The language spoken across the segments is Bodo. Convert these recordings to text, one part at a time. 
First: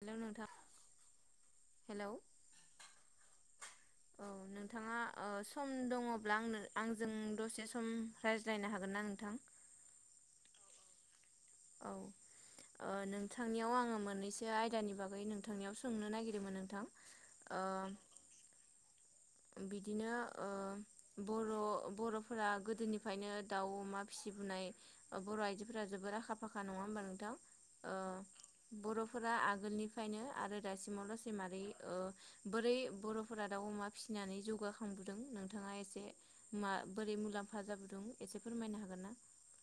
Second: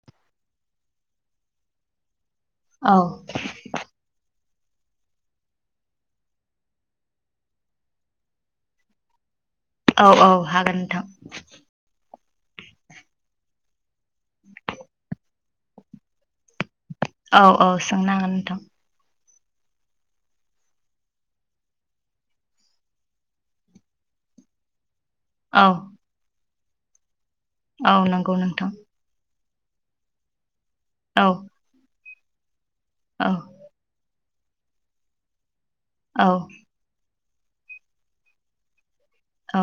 हेलौ नोंथां हेलौ औ औ नोंथाङा ओ‌ सम दङब्ला आंनो आंजों दसे सम रायज्लायनो हागोन ना नोंथां? औ औ हागोन नोंथां औ ओ नोंथांनियाव आङो मोननैसो आयदानि बागै नों नोंथांनियाव सोंनो नागिरदोंमोन नोंथां। औ औ ओ सोंनो हागोन नोंथां। बिदिनो ओ‌ बर' बर'फोरा गोदोनिफ्रायनो दाउ अमा फि थिबुनाय बर' औ आइजोफोरा जोबोर आखा फाखा नङा होमबा नोंथां ओ औ नंगौ नोंथां बर'फोरा आगोलनिफ्रायनो आरो औ दासिमावलासै मारै ओ बोरै औ बर'फोरा दाउ अमा फि नानै जौगाखांबोदों नोंथाङा एसे औ मा बोरै मुलाम फाजा बुदुं एसे फोरमायनो हागोन ना औ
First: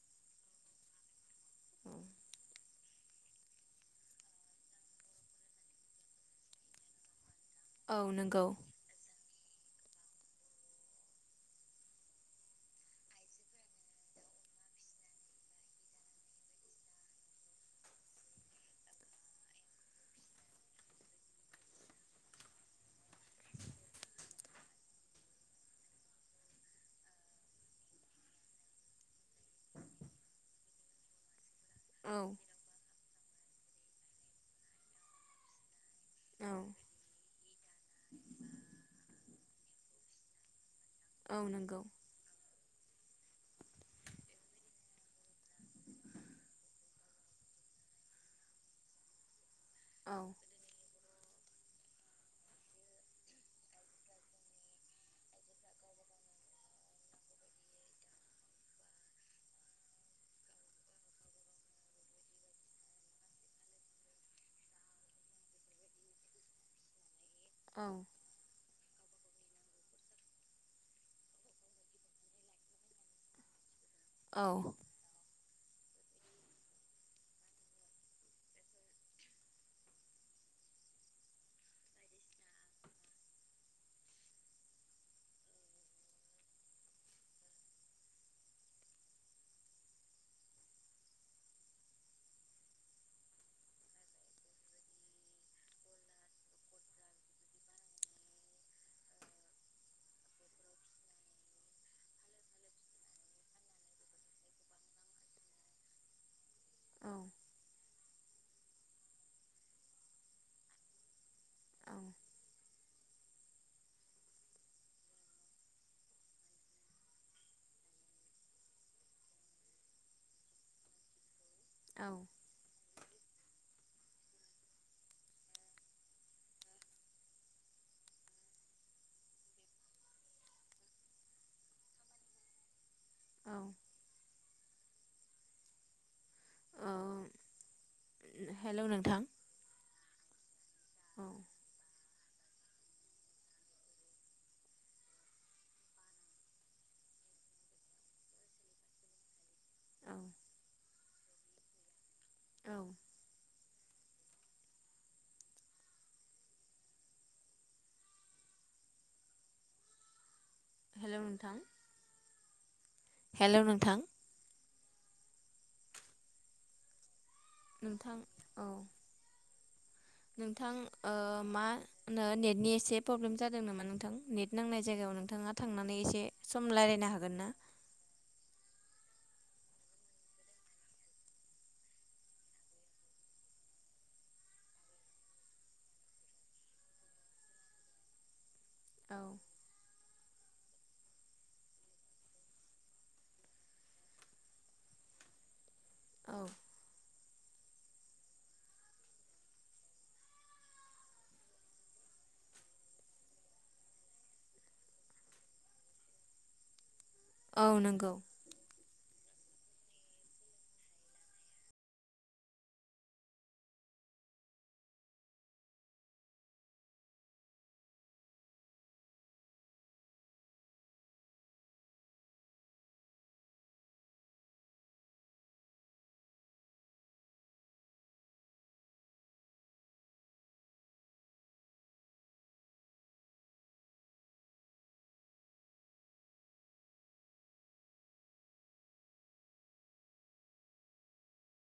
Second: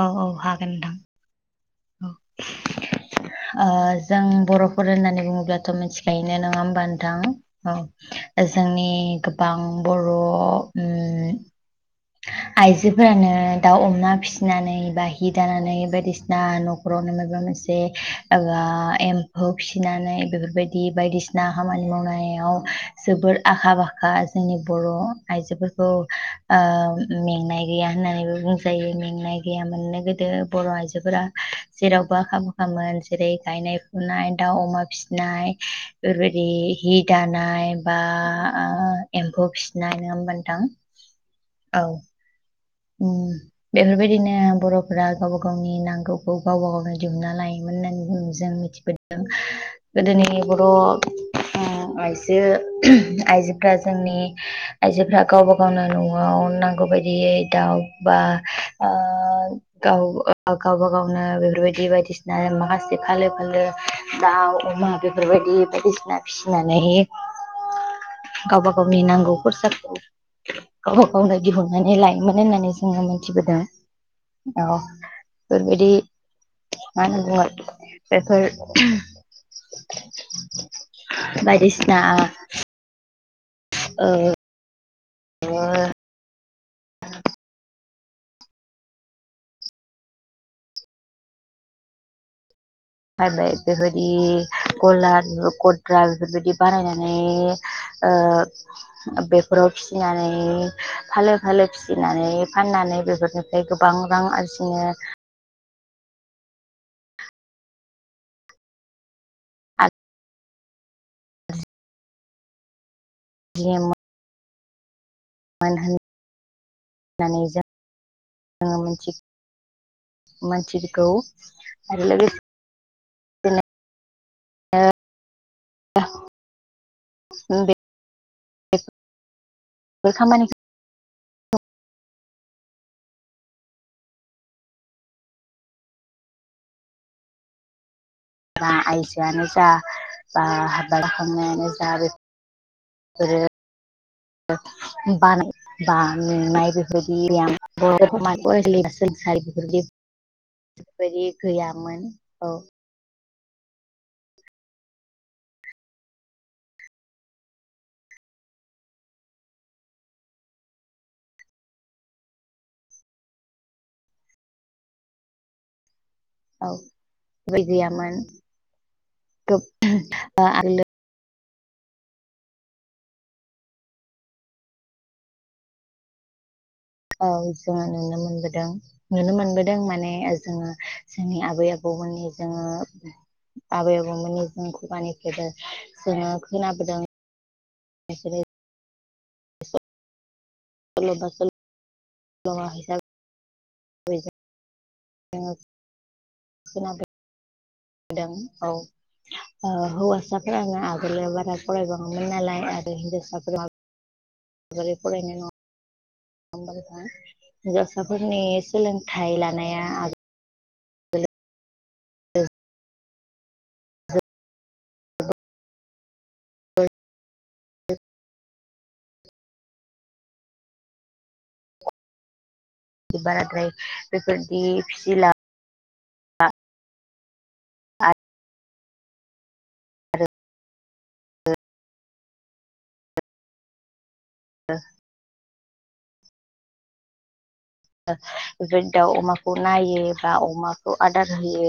औ औ हागोन नोंथां औ ओ जों बर'फोर होननानै बुङोब्लाथ' मिथिखायोन नङा होमबा नोंथां औ जोंनि गोबां बर' उम [inaudible] आइजोफोरानो दाउ अमना फिनानै बा हि दानानै बायदिसिना न'खरावनो माबानै से एबा एम्फौ फिनानै बेफोरबायदि बायदिसिना खामानि मावनायाव आव जोबोर आखा फाखा जोंनि बर' आइजोफोरखौ मेंनाय गैया होननानैबो बुंजायो मेंनाय गैया मोननो गोदो बर' आइजोफोरा औ जेरावबो आखा खामोन जेरै गायनाय फुनाय दाउ अमा फिनाय बेफोरबायदि औ हि दानाय बा आ आ एम्फौ फिसिनाय नङा होमबा नोंथां औ नंगौ उम बेफोरबायदिनो बर'फोरा गावबा गावनि नांगौखौ गावबा गावनो दिहुनना लायोमोन होननानै हुम जों मिथिबोथदों औ गोदोनि बर' [inaudible] आइजो आइजोफ्रा जोंनि आइजोफ्रा गावबा गावनो न'आव नांगौ बायदियै दाउ बा ओ गाव ओ गावबा गावनो बेफोरबायदि बायदिसिना माखासे फालो फालो दाउ अमा बेफोरबायदि बायदिसिना फिसिनानै औ गावबा गावनि नांगौ खरसाखौ गावबा गावनो दिहुननानै लायो मोनो होननानै जोंओ मोनथिबोदों औ। बेफोरबायदि मा होनना बुङो बेफोर। बायदिसिना आ। ओ ओ। [unintelligible] बायबाय बेफोरबायदि गलाद गद्रा बेफोरबायदि बानायनानै। ओ बेफोराव फिसिनानै फालो फालो फिसिनानै फाननानै। बेफोरनिफ्राय गोबां रां आरजिनो। औ [unintelligible] मानो होन। नानै जों [unintelligible] मिथिगौ मानसिखौ। आरो औ लोगोसे। [unintelligible] बे खामानिखौ। औ औ बा हेलौ नोंथां आइजोआनो जा बा आबाद औ होनायानो जा बे। [unintelligible] बा मेंनाय बेरबादि [unintelligible] [unintelligible] औ बेफोरबायदि गैयामोन औ। हेल' नोंथां हेल' नोंथां। औै बेबादि गैयामोन नोंथां औ [unintelligible] आ। नोंथां ओ मा होनो नेटनि एसे प्रब्लेम जादों नामा नोंथां नेट नांनाय जायगायाव नोंथाङा थांनानै एसे। सम रायलायनो औ हागोन ना? जोंओ नुनो मोनबोदों। नुनो मोनबोदों माने जोङो जोंनि आबै आबौमोननि जोंङो आबै आबौमोननि जों खुगानिफ्राय दा जोंओ खोनाबोदों। बेसोरो औ ए [unintelligible] ह [unintelligible] औ खोनादो नुदों औ। ओ हौवासाफोरानो आगोलाव बारा फरायबाङामोन नालाय आरो हिनजावसाफोरा। माबोरै फरायनाय नङा होमबा नोंथां। औ नंगौ हिनजावसाफोरनि सोलोंथाइ लानाया आगोल ओ [unintelligible] बाराद्राय बेफोरदि फिसिला। आरो ओ। बेफोर दाउ अमाखौ नायो बा अमाखौ आदार होयो।